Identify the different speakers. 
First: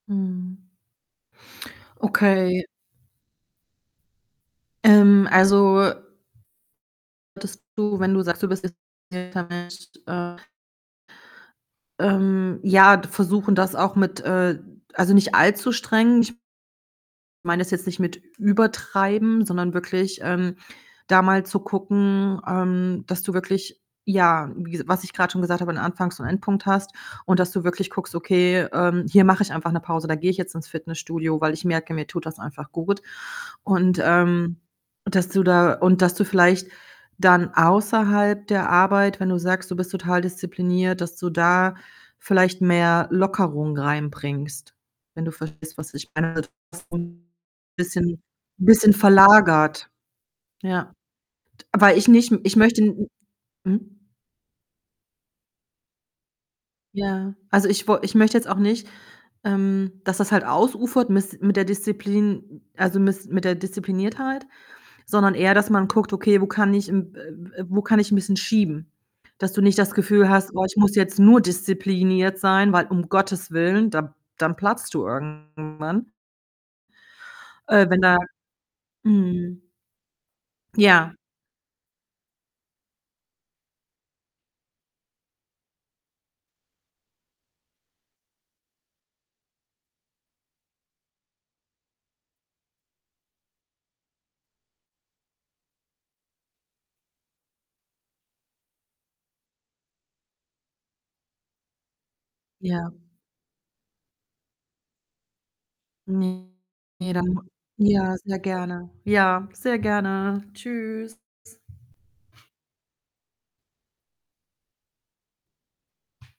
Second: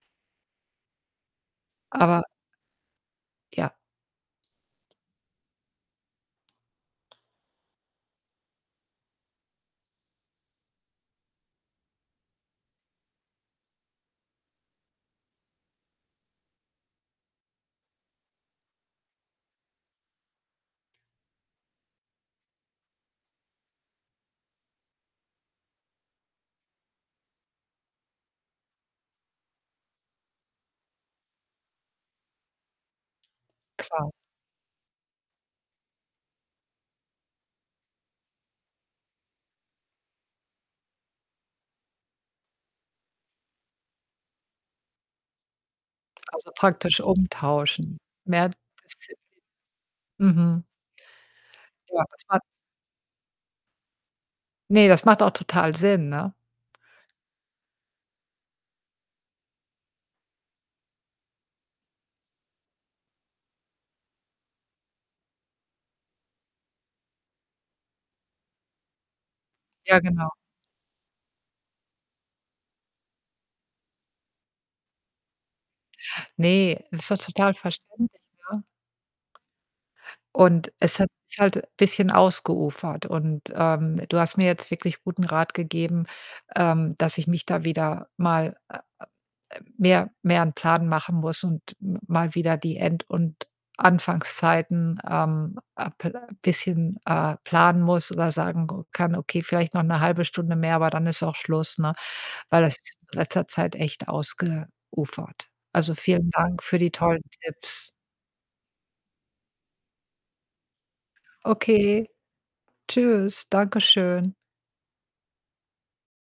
Speaker 1: Mhm.
Speaker 2: Aber
Speaker 1: Okay.
Speaker 2: ja.
Speaker 1: Ähm, also, dass du, wenn du sagst, du bist [unintelligible] Mensch, äh Ähm, ja, d versuchen das auch mit, äh also, nicht allzu streng. Ich meine es jetzt nicht mit übertreiben, sondern wirklich, ähm, da mal zu gucken, ähm, dass du wirklich ja, wies was ich grad schon gesagt habe, 'n Anfangs und Endpunkt hast und dass du wirklich guckst: „Okay, ähm, hier mache ich einfach 'ne Pause, da gehe ich jetzt ins Fitnessstudio, weil ich merke, mir tut das einfach gut.” Und,
Speaker 2: Klar.
Speaker 1: ähm, dass du da und dass du vielleicht dann außerhalb der Arbeit wenn du sagst, du bist total diszipliniert, dass du da vielleicht mehr Lockerung reinbringst, wenn du verstehst, was ich meine
Speaker 2: Also, praktisch
Speaker 1: [unintelligible]
Speaker 2: umtauschen.
Speaker 1: bisschen n'
Speaker 2: Mehr
Speaker 1: bisschen
Speaker 2: Disziplin.
Speaker 1: verlagert.
Speaker 2: Mhm.
Speaker 1: Ja, t weil
Speaker 2: Ja,
Speaker 1: ich
Speaker 2: bis
Speaker 1: nicht
Speaker 2: wann?
Speaker 1: ich möchte 'n Mhm?
Speaker 2: Ne, das macht auch total Sinn, ne?
Speaker 1: Ja, also, ich wo ich möchte jetzt auch nicht, ähm, dass das halt ausufert mis mit der Disziplin, m also, mis mit der Diszipliniertheit, sondern eher, dass man guckt: „Okay, wo kann ich, m äh, w äh, wo kann ich 'n bisschen schieben?“ Dass du nicht das
Speaker 2: Ja,
Speaker 1: Gefühl
Speaker 2: genau.
Speaker 1: hast: „Oh, ich muss jetzt nur diszipliniert sein“, weil um Gottes willen, da dann platzt du irgendwann.
Speaker 2: Ne, es ist doch total
Speaker 1: Äh, wenn
Speaker 2: verständlich,
Speaker 1: da
Speaker 2: ja,
Speaker 1: Mhm.
Speaker 2: und es hat
Speaker 1: Ja.
Speaker 2: sich halt bisschen ausgeufert und, ähm, du hast mir jetzt wirklich guten Rat gegeben, ähm, dass ich mich da wieder mal, äh, äh, ähm, mehr mehr 'n Plan machen muss und m mal wieder die End und Anfangszeiten, ähm, äh, pl bisschen, äh, planen muss oder sagen, [unintelligible] kann: „Okay, vielleicht noch 'ne 1/2 Stunde mehr, aber dann ist auch Schluss”, ne, weil das
Speaker 1: Ja.
Speaker 2: ist in letzter Zeit echt ausgeufert. Also, vielen
Speaker 1: Ne,
Speaker 2: Dank für die tollen
Speaker 1: dann nur
Speaker 2: Tipps.
Speaker 1: Ja, sehr gerne. Ja, sehr gerne. Tschüss.
Speaker 2: Okay. Tschüss, Dankeschön.